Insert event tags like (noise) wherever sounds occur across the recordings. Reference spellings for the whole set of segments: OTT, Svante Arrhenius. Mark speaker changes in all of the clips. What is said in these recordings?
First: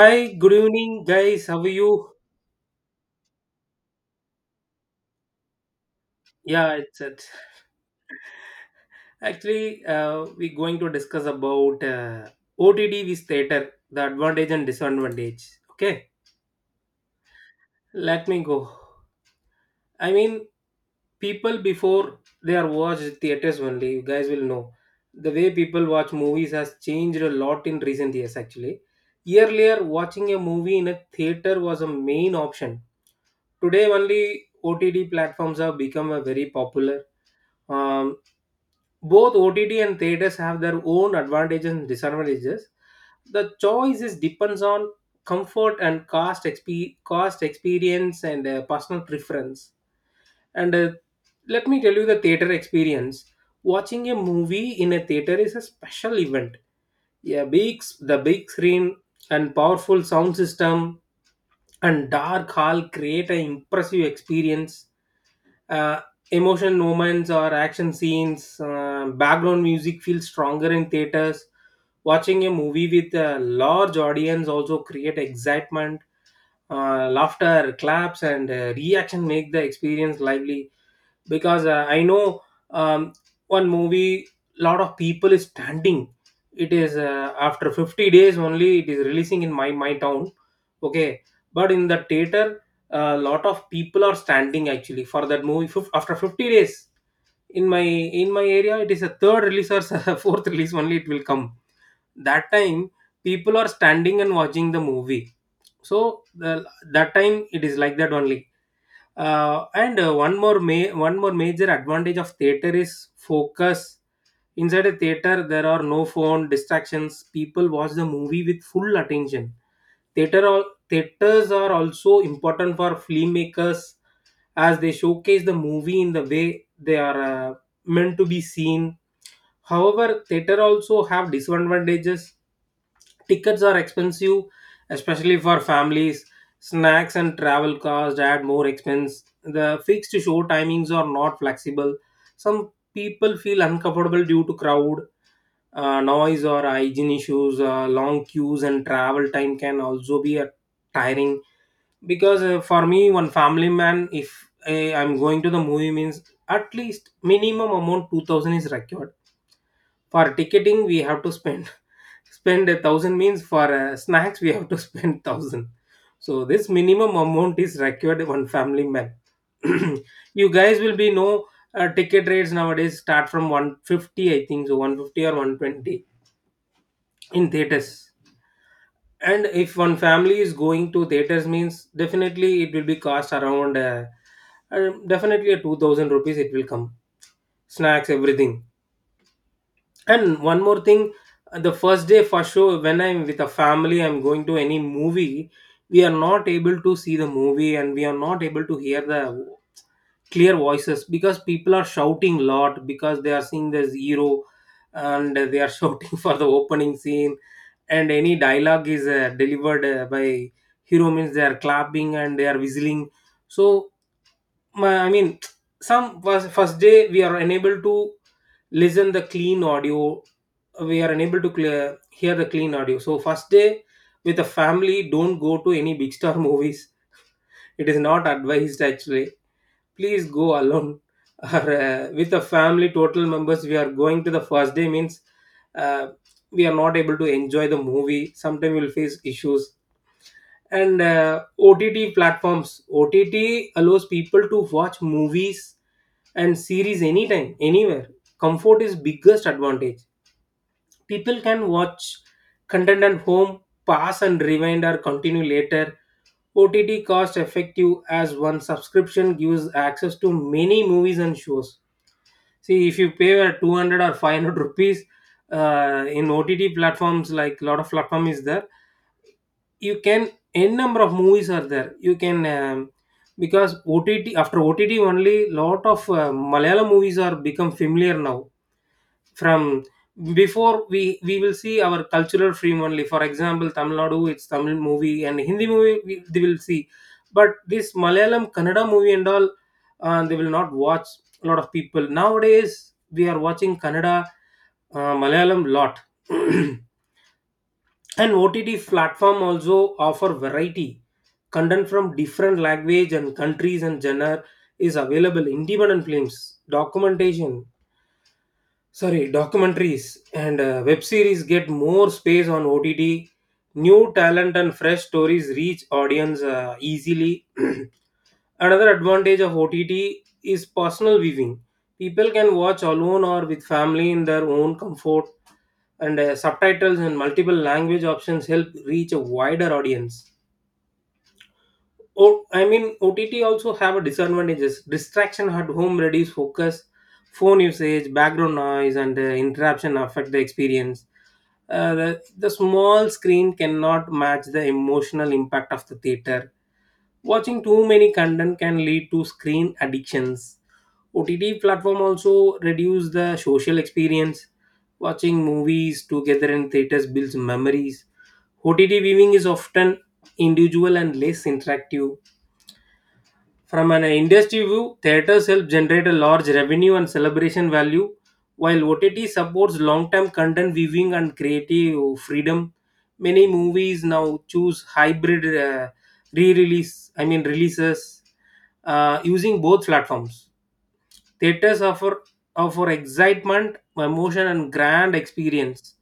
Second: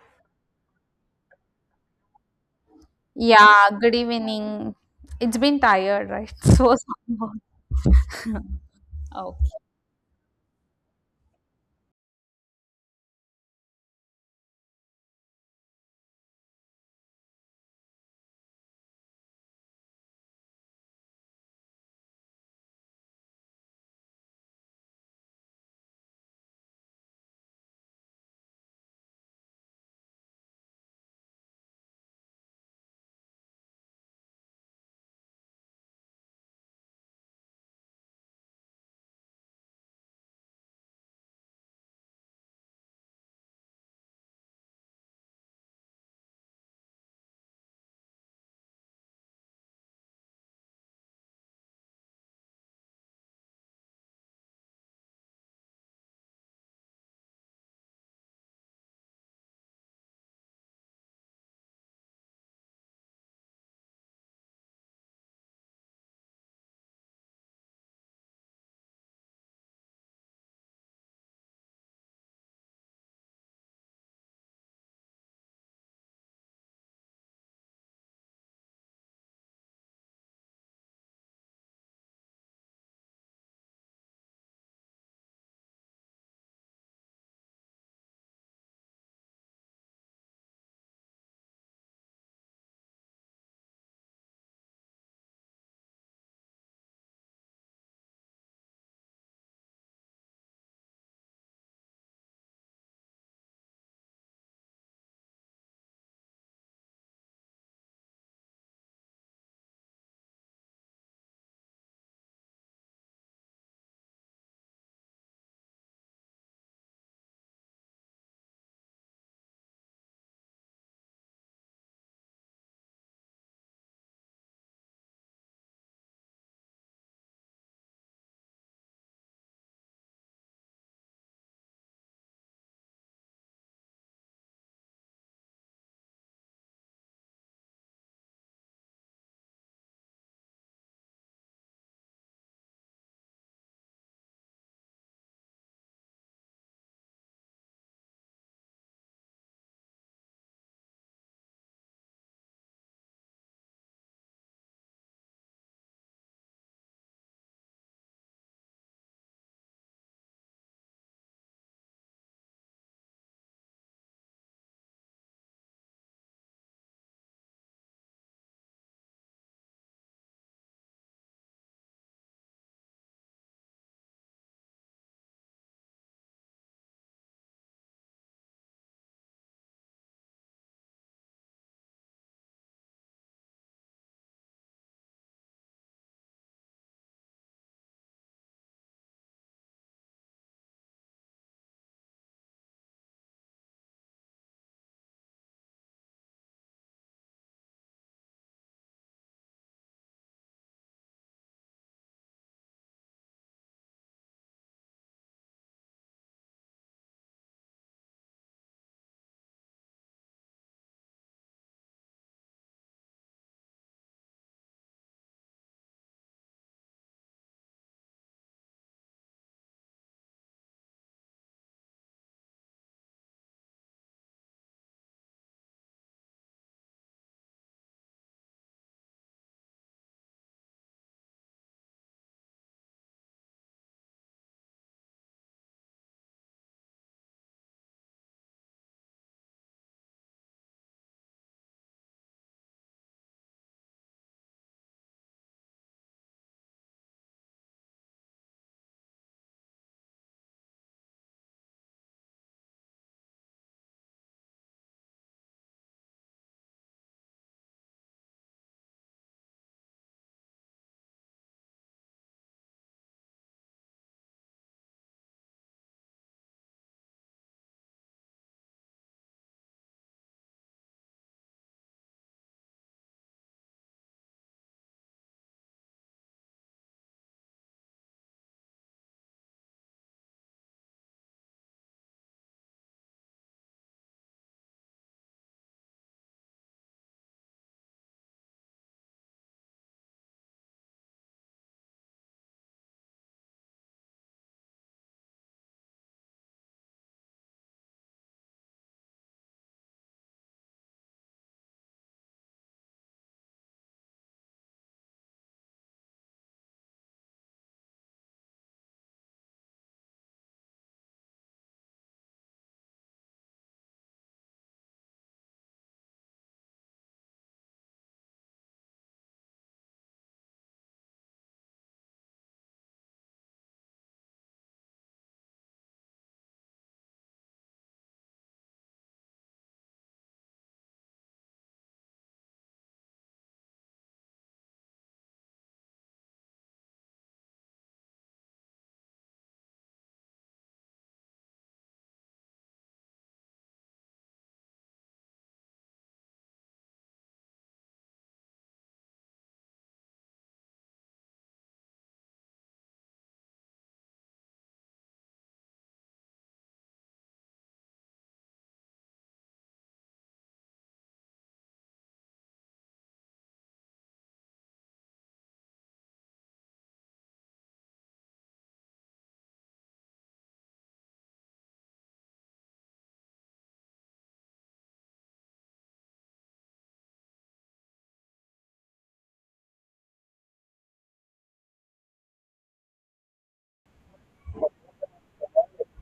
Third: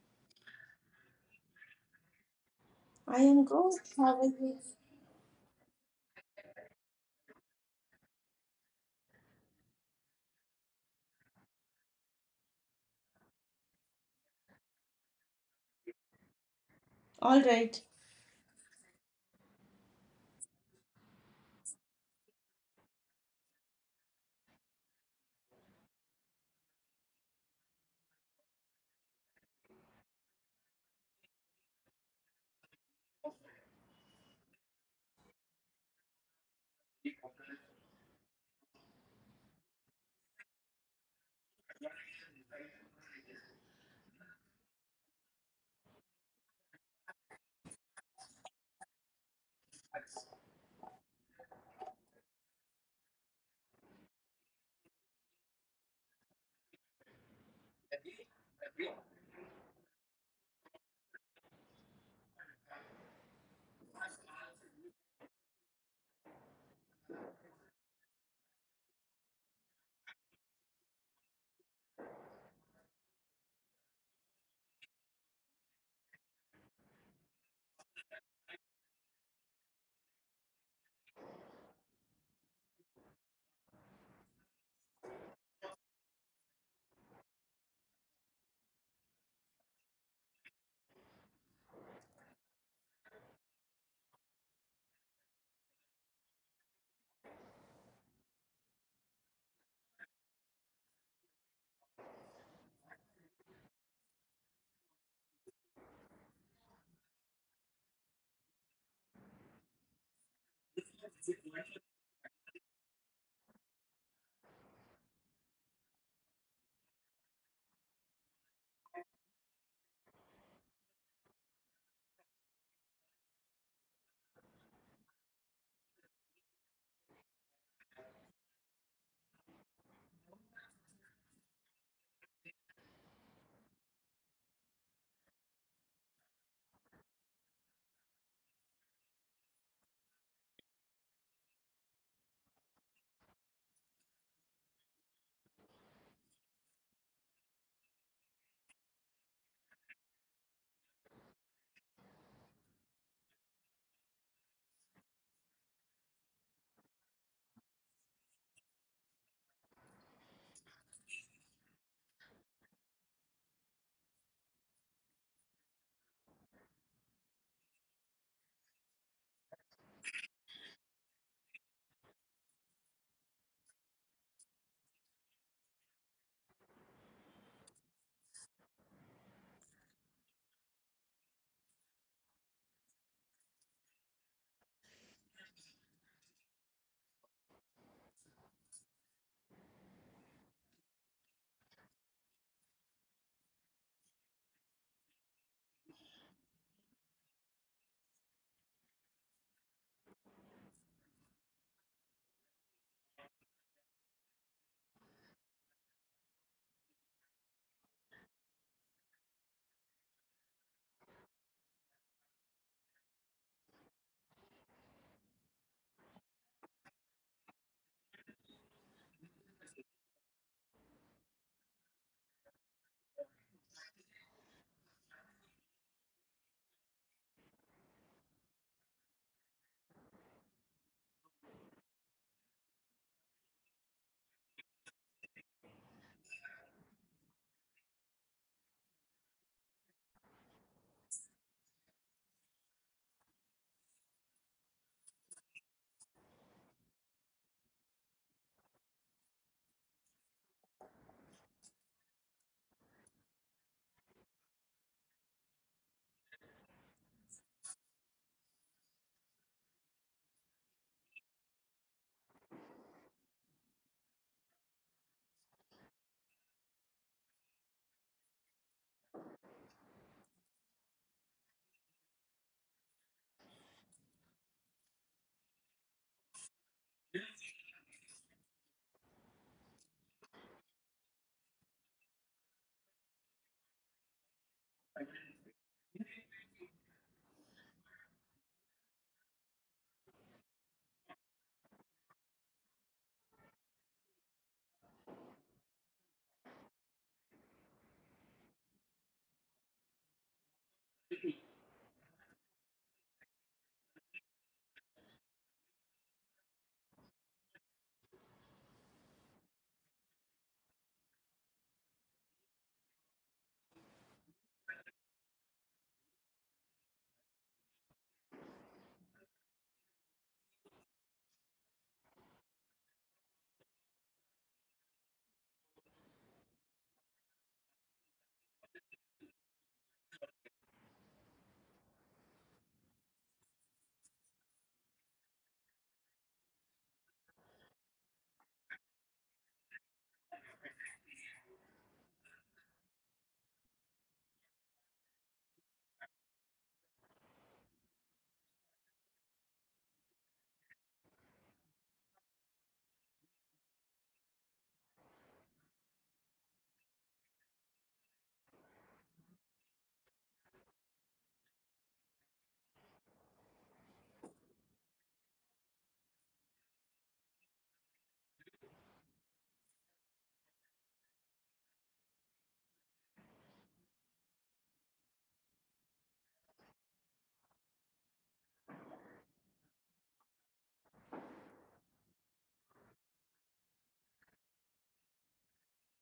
Speaker 1: Hi, good evening, guys. How are you?
Speaker 2: I am
Speaker 3: Yeah,
Speaker 2: good.
Speaker 3: good
Speaker 2: How are you?
Speaker 3: evening. It's been tired, right? (laughs)
Speaker 1: Yeah,
Speaker 3: So,
Speaker 1: it's it.
Speaker 3: somewhat. Okay.
Speaker 1: Actually, we're going to discuss about OTD with theater, the advantage and disadvantage. Okay,
Speaker 2: All right.
Speaker 1: let me go. I mean, people before they are watched theaters only. You guys will know the way people watch movies has changed a lot in recent years. Actually, earlier watching a movie in a theater was a main option. Today, only OTD platforms have become a very popular. Um, Both OTT and theaters have their own advantages and disadvantages. The choice is depends on comfort and cost, cost experience and personal preference. And Let me tell you the theater experience. Watching a movie in a theater is a special event. Yeah, the big screen and powerful sound system and dark hall create an impressive experience, uh, emotion moments or action scenes, background music feels stronger in theaters. Watching a movie with a large audience also create excitement. Laughter, claps, and reaction make the experience lively, because I know, um, one movie, lot of people is standing. It is after 50 days only it is releasing in my town. Okay, but in the theater a lot of people are standing actually for that movie. After 50 days in my, in my area, it is a third release or (laughs) fourth release only it will come. That time people are standing and watching the movie. So that time it is like that only. And one more ma- One more major advantage of theater is focus. Inside a theater there are no phone distractions, people watch the movie with full attention. Theaters are also important for filmmakers, as they showcase the movie in the way they are meant to be seen. However, theater also have disadvantages. Tickets are expensive, especially for families. Snacks and travel costs add more expense. The fixed show timings are not flexible. Some people feel uncomfortable due to crowd, noise, or hygiene issues. Long queues and travel time can also be tiring, because for me one family man, if I'm going to the movie means at least minimum amount 2000 is required for ticketing, we have to spend, (laughs) spend a thousand means, for snacks we have to (laughs) spend thousand. So this minimum amount is required one family man. (clears throat) you guys will be know, ticket rates nowadays start from 150, I think so, 150 or 120 in theaters. And if one family is going to theaters means definitely it will be cost around uh, definitely a 2000 rupees it will come, snacks everything. And one more thing, the first day for sure, when I'm with a family, I'm going to any movie, we are not able to see the movie and we are not able to hear the clear voices because people are shouting a lot, because they are seeing the hero and they are (laughs) shouting for the opening scene, and any dialogue is delivered by hero means they are clapping and they are whistling. So my, I mean, (tsk) some was first day we are unable to listen the clean audio. We are unable to clear, hear the clean audio. So first day with a family, don't go to any big star movies. It is not advised actually. Please go alone (laughs) or with a family. Total members, we are going to the first day means uh, we are not able to enjoy the movie. Sometimes we will face issues. And OTT platforms. OTT allows people to watch movies and series anytime, anywhere. Comfort is biggest advantage. People can watch content at home, pass and rewind or continue later. OTT cost effective as one subscription gives access to many movies and shows. See, if you pay 200 or 500 rupees in OTT platforms, like lot of platform is there, you can n number of movies are there, you can because ott, after ott only, lot of malayalam movies are become familiar now. From before, we will see our cultural film only. For example, tamil nadu, it's tamil movie and hindi movie they will see. But this malayalam, kannada movie and all, they will not watch. A lot of people nowadays we are watching kannada, malayalam lot. (clears throat) and OTT platform also offer variety. Content from different language and countries and genre is available. Independent films, documentation, sorry, documentaries and web series get more space on OTT. New talent and fresh stories reach audience easily. (clears throat) Another advantage of OTT is personal viewing. People can watch alone or with family in their own comfort, and subtitles and multiple language options help reach a wider audience. OTT also have a disadvantages. Distraction at home reduce focus, phone usage, background noise, and interruption affect the experience. The small screen cannot match the emotional impact of the theater. Watching too many content can lead to screen addictions. OTT platform also reduce the social experience. Watching movies together in theaters builds memories. OTT viewing is often individual and less interactive. From an industry view, theaters help generate a large revenue and celebration value, while OTT supports long term content viewing and creative freedom. Many movies now choose hybrid re release, I mean, releases using both platforms. Theaters offer excitement, emotion, and grand experience.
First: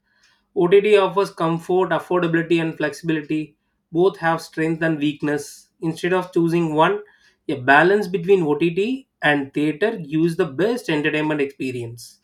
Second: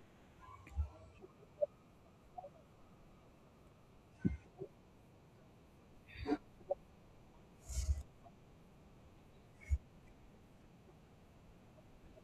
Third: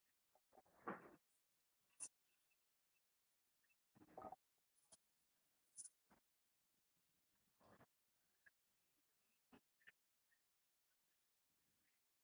Speaker 1: OTT offers comfort, affordability, and flexibility. Both have strength and weakness. Instead of choosing one, a balance between OTT and theater gives the best entertainment experience.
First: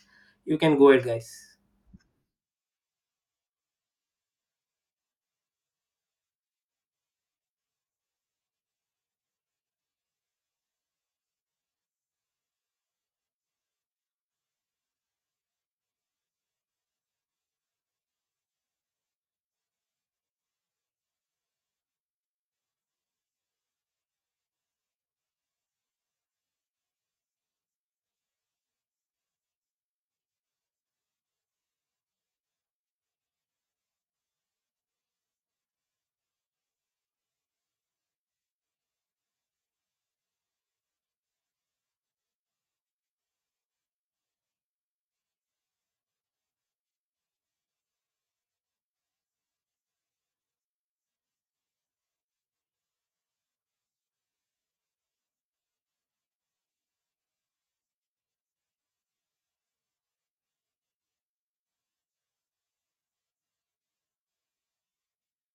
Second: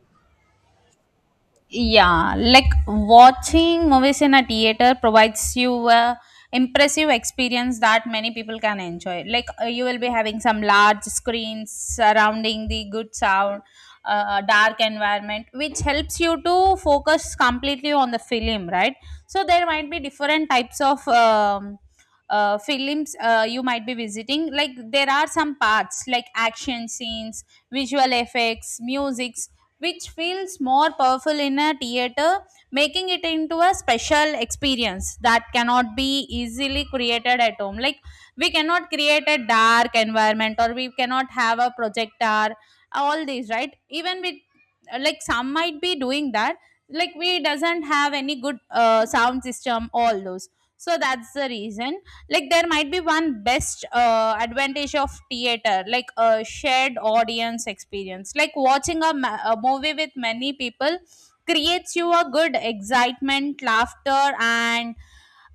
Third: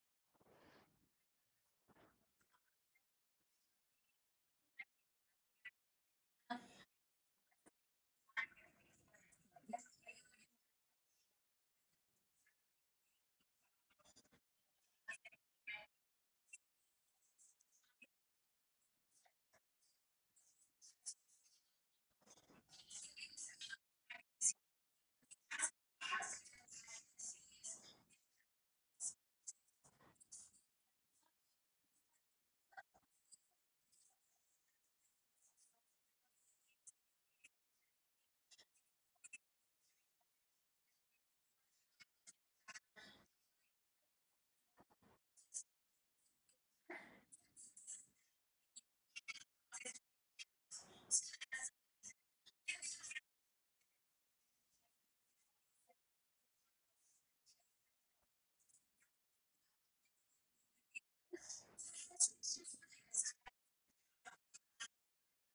Speaker 1: You can go ahead, guys.
Speaker 3: Yeah, like watching movies in a theater provides you a impressive experience that many people can enjoy, like you will be having some large screens surrounding the good sound, dark environment which helps you to focus completely on the film, right? So there might be different types of films you might be visiting, like there are some parts like action scenes, visual effects, music which feels more powerful in a theater, making it into a special experience that cannot be easily created at home. Like we cannot create a dark environment or we cannot have a projector, all these, right? Even with, like some might be doing that, like we doesn't have any good sound system, all those. So that's the reason, like there might be one best advantage of theater, like a shared audience experience, like watching a movie with many people creates you a good excitement, laughter, and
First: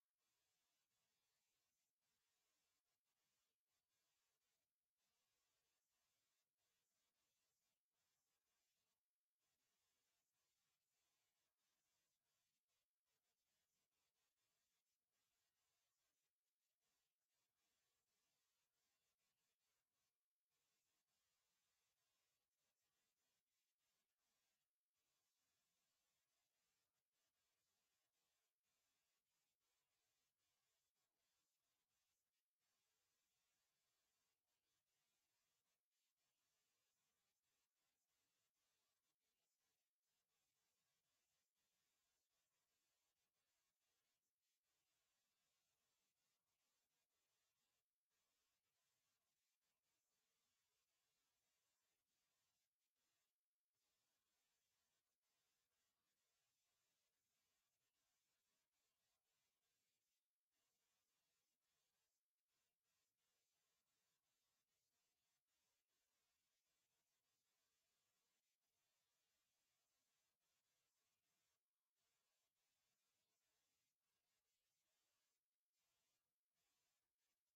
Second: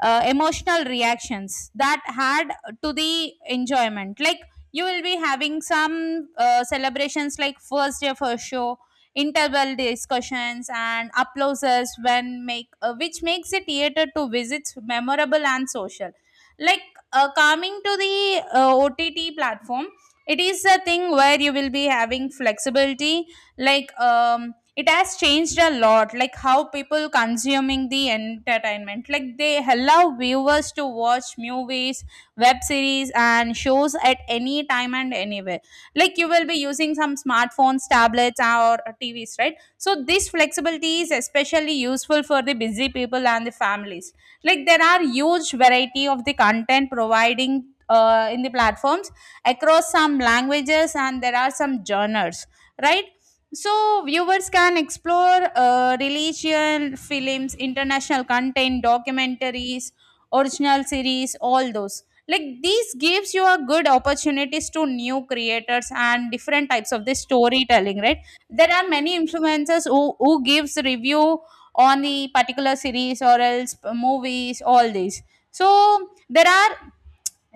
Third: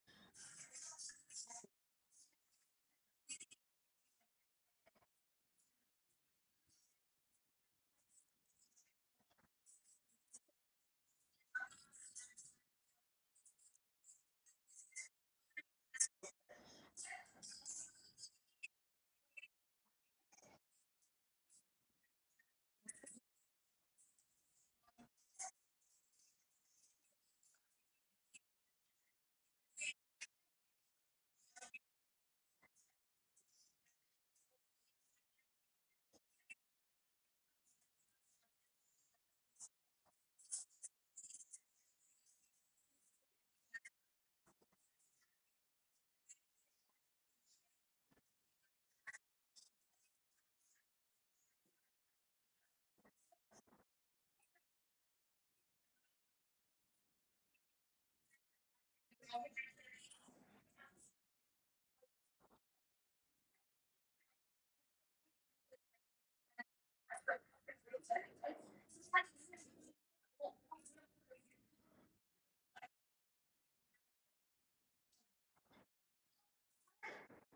Speaker 3: emotional reactions that add to the enjoyment, like you will be having some celebrations like first day for show, interval discussions, and applauses when make which makes a theater to visits memorable and social, like coming to the OTT platform. It is a thing where you will be having flexibility, like um, it has changed a lot, like how people consuming the entertainment, like they allow viewers to watch movies, web series, and shows at any time and anywhere, like you will be using some smartphones, tablets, or TVs, right? So this flexibility is especially useful for the busy people and the families. Like there are huge variety of the content providing in the platforms across some languages and there are some genres, right? So viewers can explore religion films, international content, documentaries, original series, all those. Like these gives you a good opportunities to new creators and different types of the storytelling, right? There are many influencers who gives review on the particular series or else movies, all these. So there are,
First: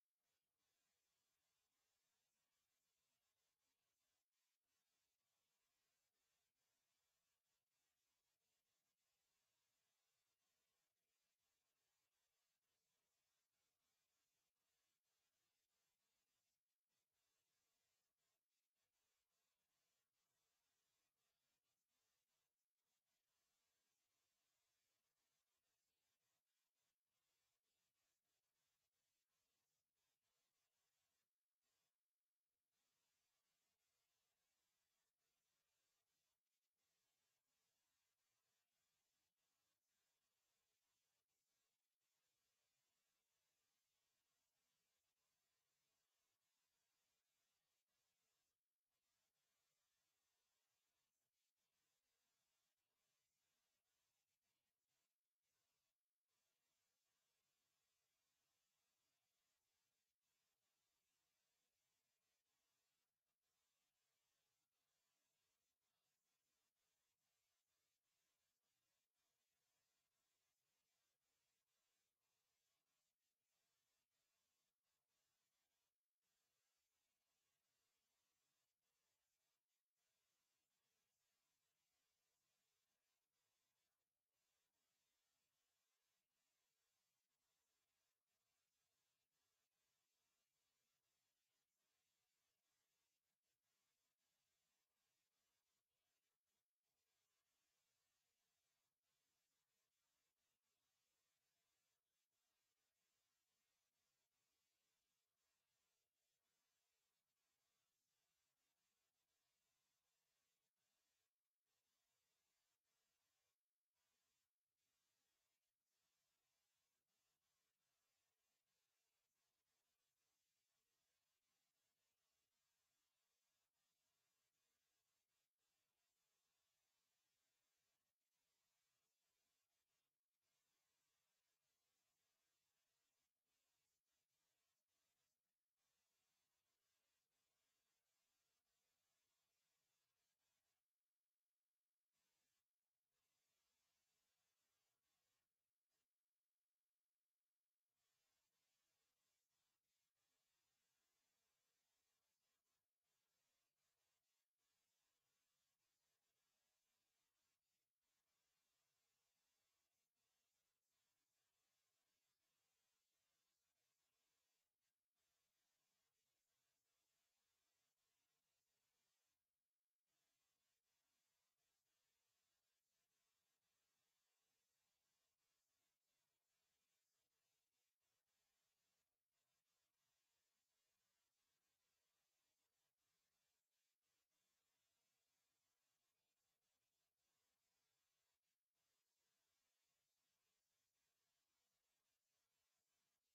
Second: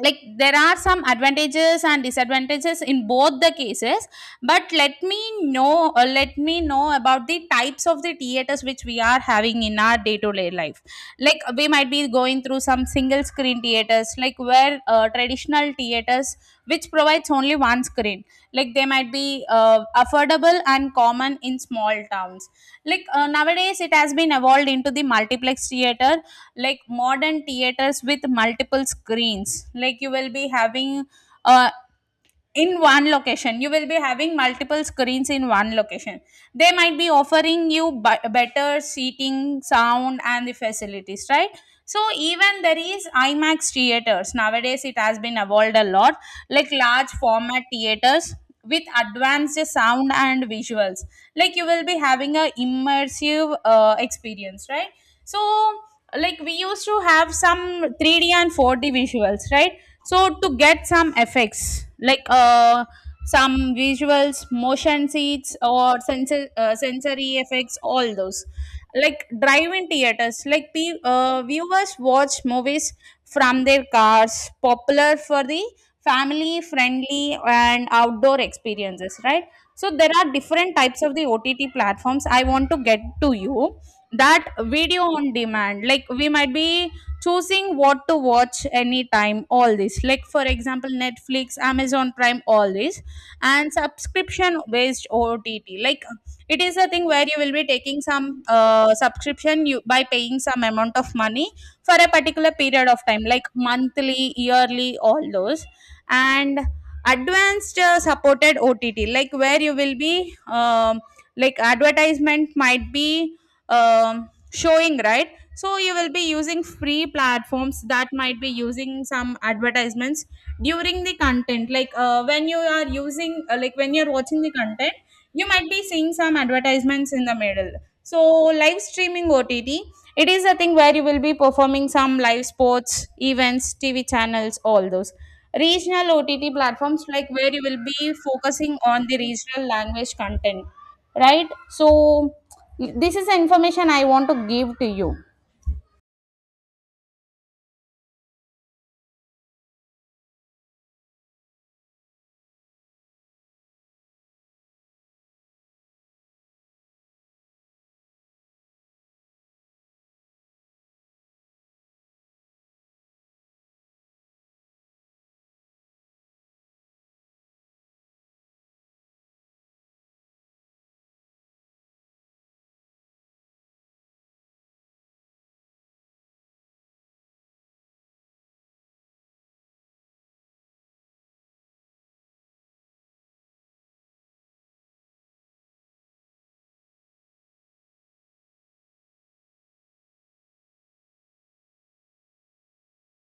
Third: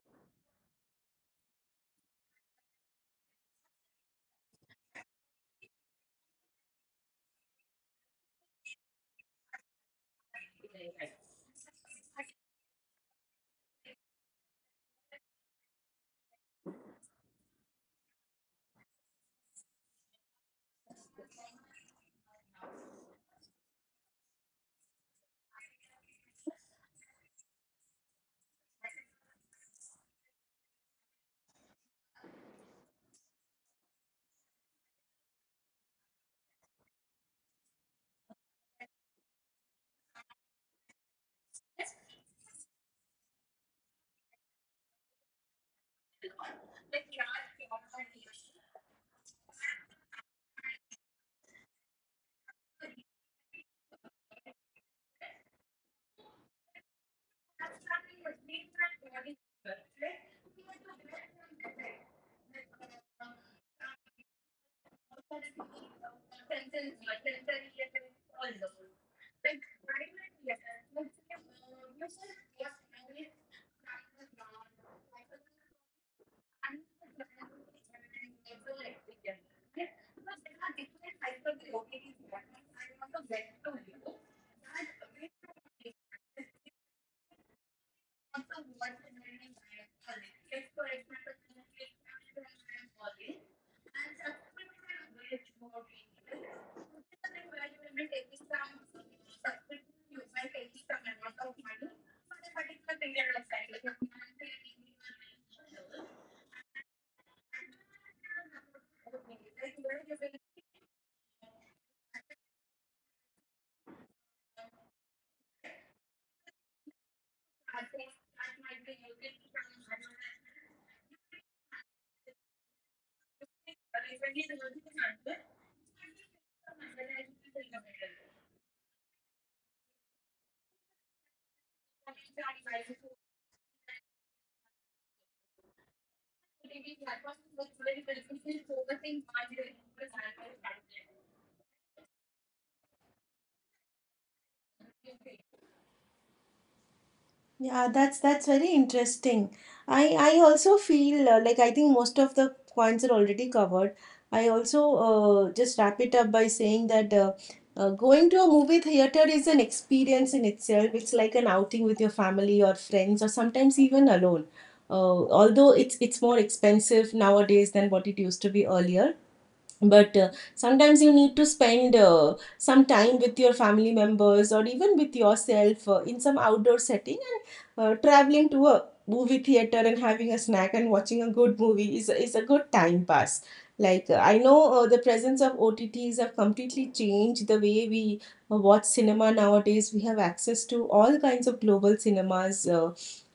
Speaker 3: like there are some advantages and disadvantages in both the cases, but let me know, let me know about the types of the theaters which we are having in our day to day life. Like we might be going through some single screen theaters, like where traditional theaters which provides only one screen, like they might be affordable and common in small towns. Like nowadays it has been evolved into the multiplex theater, like modern theaters with multiple screens, like you will be having uh, in one location, you will be having multiple screens in one location. They might be offering you better seating, sound, and the facilities, right? So even there is IMAX theaters nowadays, it has been evolved a lot, like large format theaters with advanced sound and visuals, like you will be having a immersive experience, right? So like we used to have some 3d and 4d visuals, right? So to get some effects like some visuals, motion seats, or sensory effects, all those. Like drive-in theaters, like viewers watch movies from their cars, popular for the family friendly and outdoor experiences, right? So there are different types of the OTT platforms I want to get to you. That video on demand, like we might be choosing what to watch anytime, all this, like for example, Netflix, Amazon Prime, all this. And subscription based OTT, like it is a thing where you will be taking some subscription, you by paying some amount of money for a particular period of time like monthly, yearly, all those. And advanced supported OTT, like where you will be um, like advertisement might be um, showing, right? So you will be using free platforms that might be using some advertisements during the content, like when you are using like when you're watching the content, you might be seeing some advertisements in the middle. So live streaming OTT, it is a thing where you will be performing some live sports events, TV channels, all those. Regional OTT platforms, like where you will be focusing on the regional language content, right? So this is the information I want to give to you.
Speaker 2: Yeah, that's very interesting. I also feel like I think most of the points are already covered. I also just wrap it up by saying that going to a movie theater is an experience in itself. It's like an outing with your family or friends or sometimes even alone. Although it's more expensive nowadays than what it used to be earlier, but sometimes you need to spend some time with your family members or even with yourself in some outdoor setting, and traveling to a movie theater and having a snack and watching a good movie is a good time pass. Like I know, the presence of OTTs have completely changed the way we watch cinema nowadays. We have access to all kinds of global cinemas, uh,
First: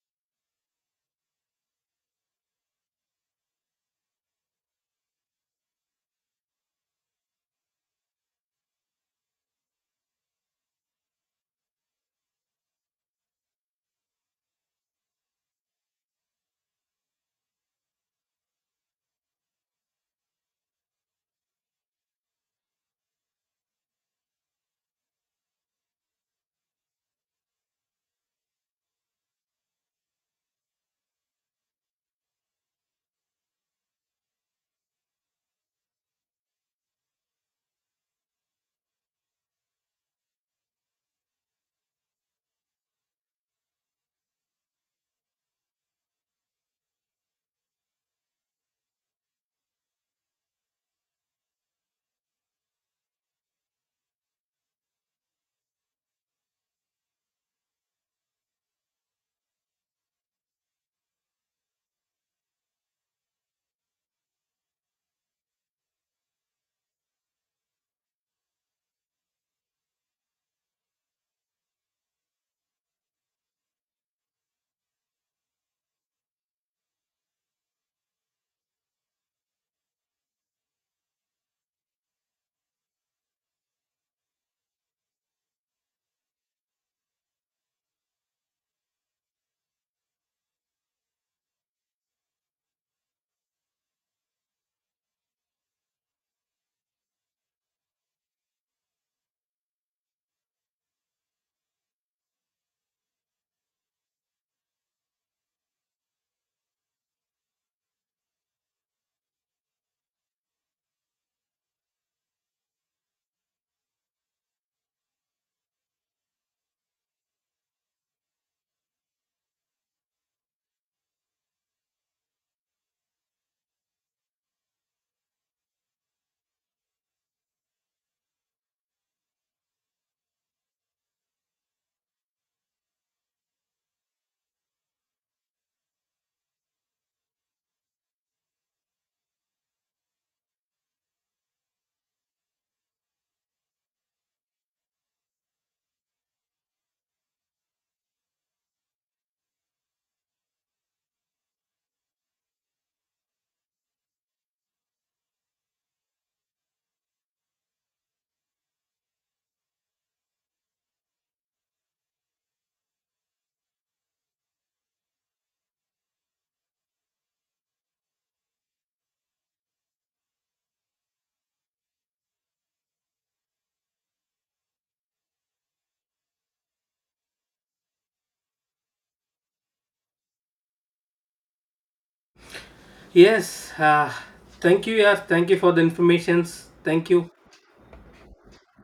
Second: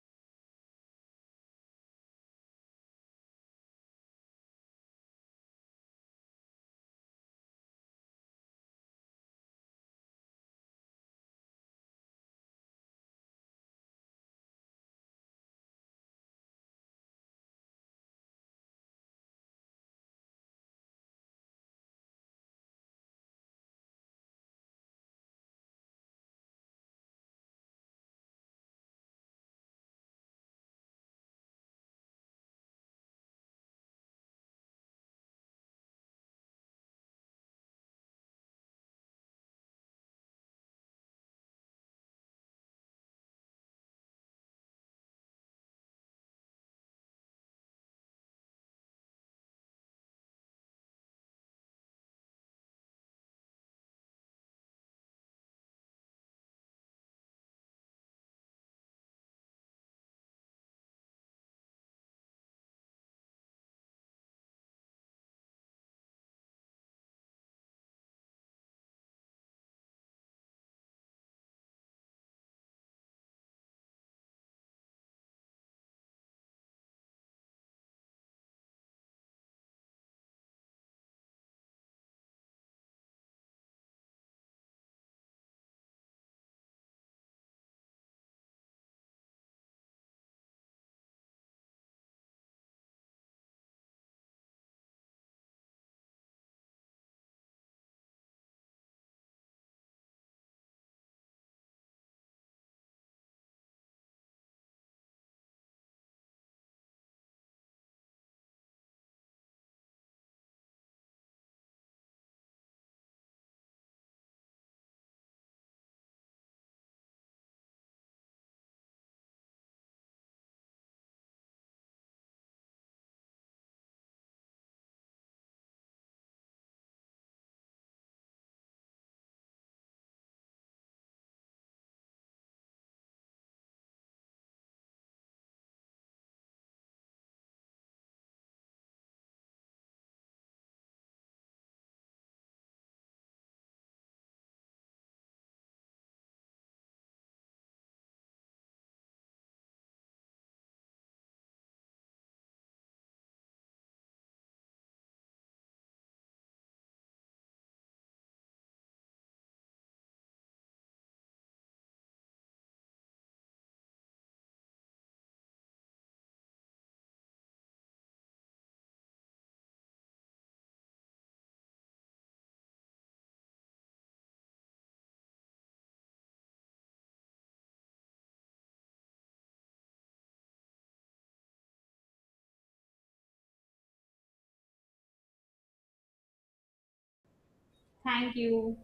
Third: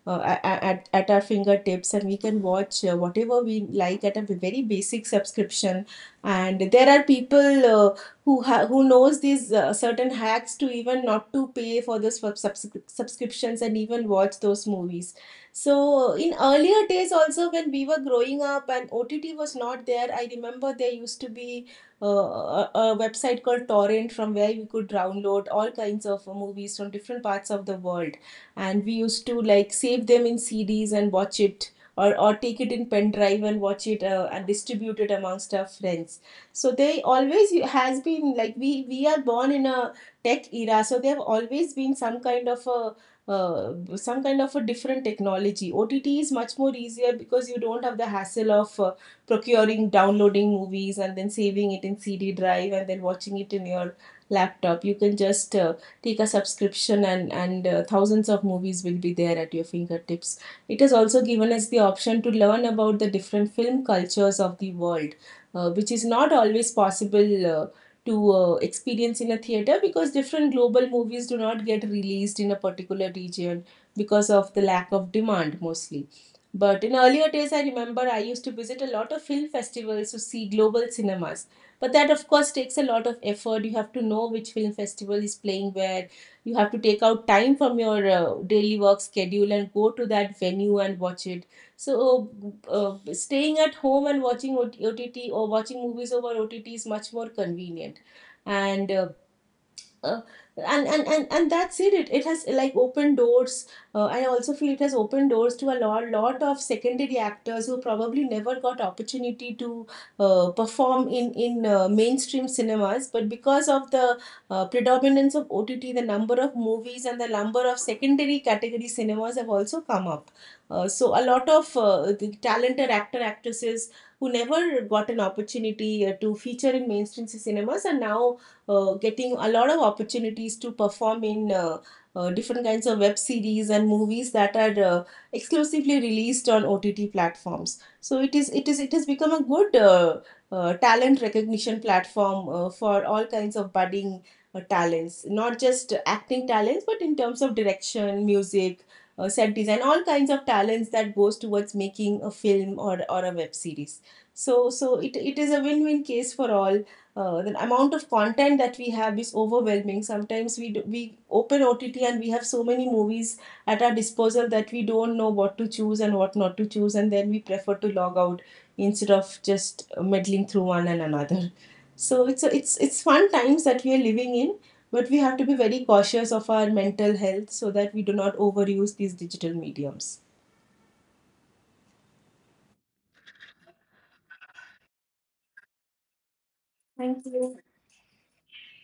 Speaker 2: uh, a- a- at, at our fingertips, and we can watch whatever we like at a very basic subscription. And there are people who knows these certain hacks to even not to pay for the subscriptions and even watch those movies. So in earlier days also, when we were growing up and OTT was not there, I remember there used to be uh, a website called Torrent, from where you could download all kinds of movies from different parts of the world. And we used to like save them in CDs and watch it, or take it in pen drive and watch it, and distribute it amongst our friends. So they always has been like, we are born in a tech era, so they have always been some kind of a different technology. OTT is much more easier because you don't have the hassle of procuring, downloading movies and then saving it in CD drive and then watching it in your laptop. You can just take a subscription and thousands of movies will be there at your fingertips. It has also given us the option to learn about the different film cultures of the world, which is not always possible to experience in a theater, because different global movies do not get released in a particular region because of the lack of demand mostly. But in earlier days, I remember I used to visit a lot of film festivals to see global cinemas. But that, of course, takes a lot of effort. You have to know which film festival is playing where. You have to take out time from your daily work schedule and go to that venue and watch it. So, staying at home and watching OTT, or watching movies over OTT, is much more convenient. And uh, that's it. it. It has like opened doors. I also feel it has opened doors to a lot of secondary actors who probably never got opportunity to perform in mainstream cinemas, but because of the predominance of OTT, the number of movies and the number of secondary category cinemas have also come up. So a lot of the talented actor actresses who never got an opportunity to feature in mainstream cinemas are now getting a lot of opportunities to perform in different kinds of web series and movies that are exclusively released on OTT platforms. So it is, it has become a good talent recognition platform for all kinds of budding talents, not just acting talents, but in terms of direction, music, set design, all kinds of talents that goes towards making a film or a web series. So it is a win-win case for all. The amount of content that we have is overwhelming. Sometimes we open OTT and we have so many movies at our disposal that we don't know what to choose and what not to choose, and then we prefer to log out instead of just meddling through one and another. So it's a, it's it's fun times that we are living in, but we have to be very cautious of our mental health so that we do not overuse these digital mediums.
Speaker 1: Yes, thank you. Yes, thank you for the informations. Thank you.
Speaker 3: Thank you.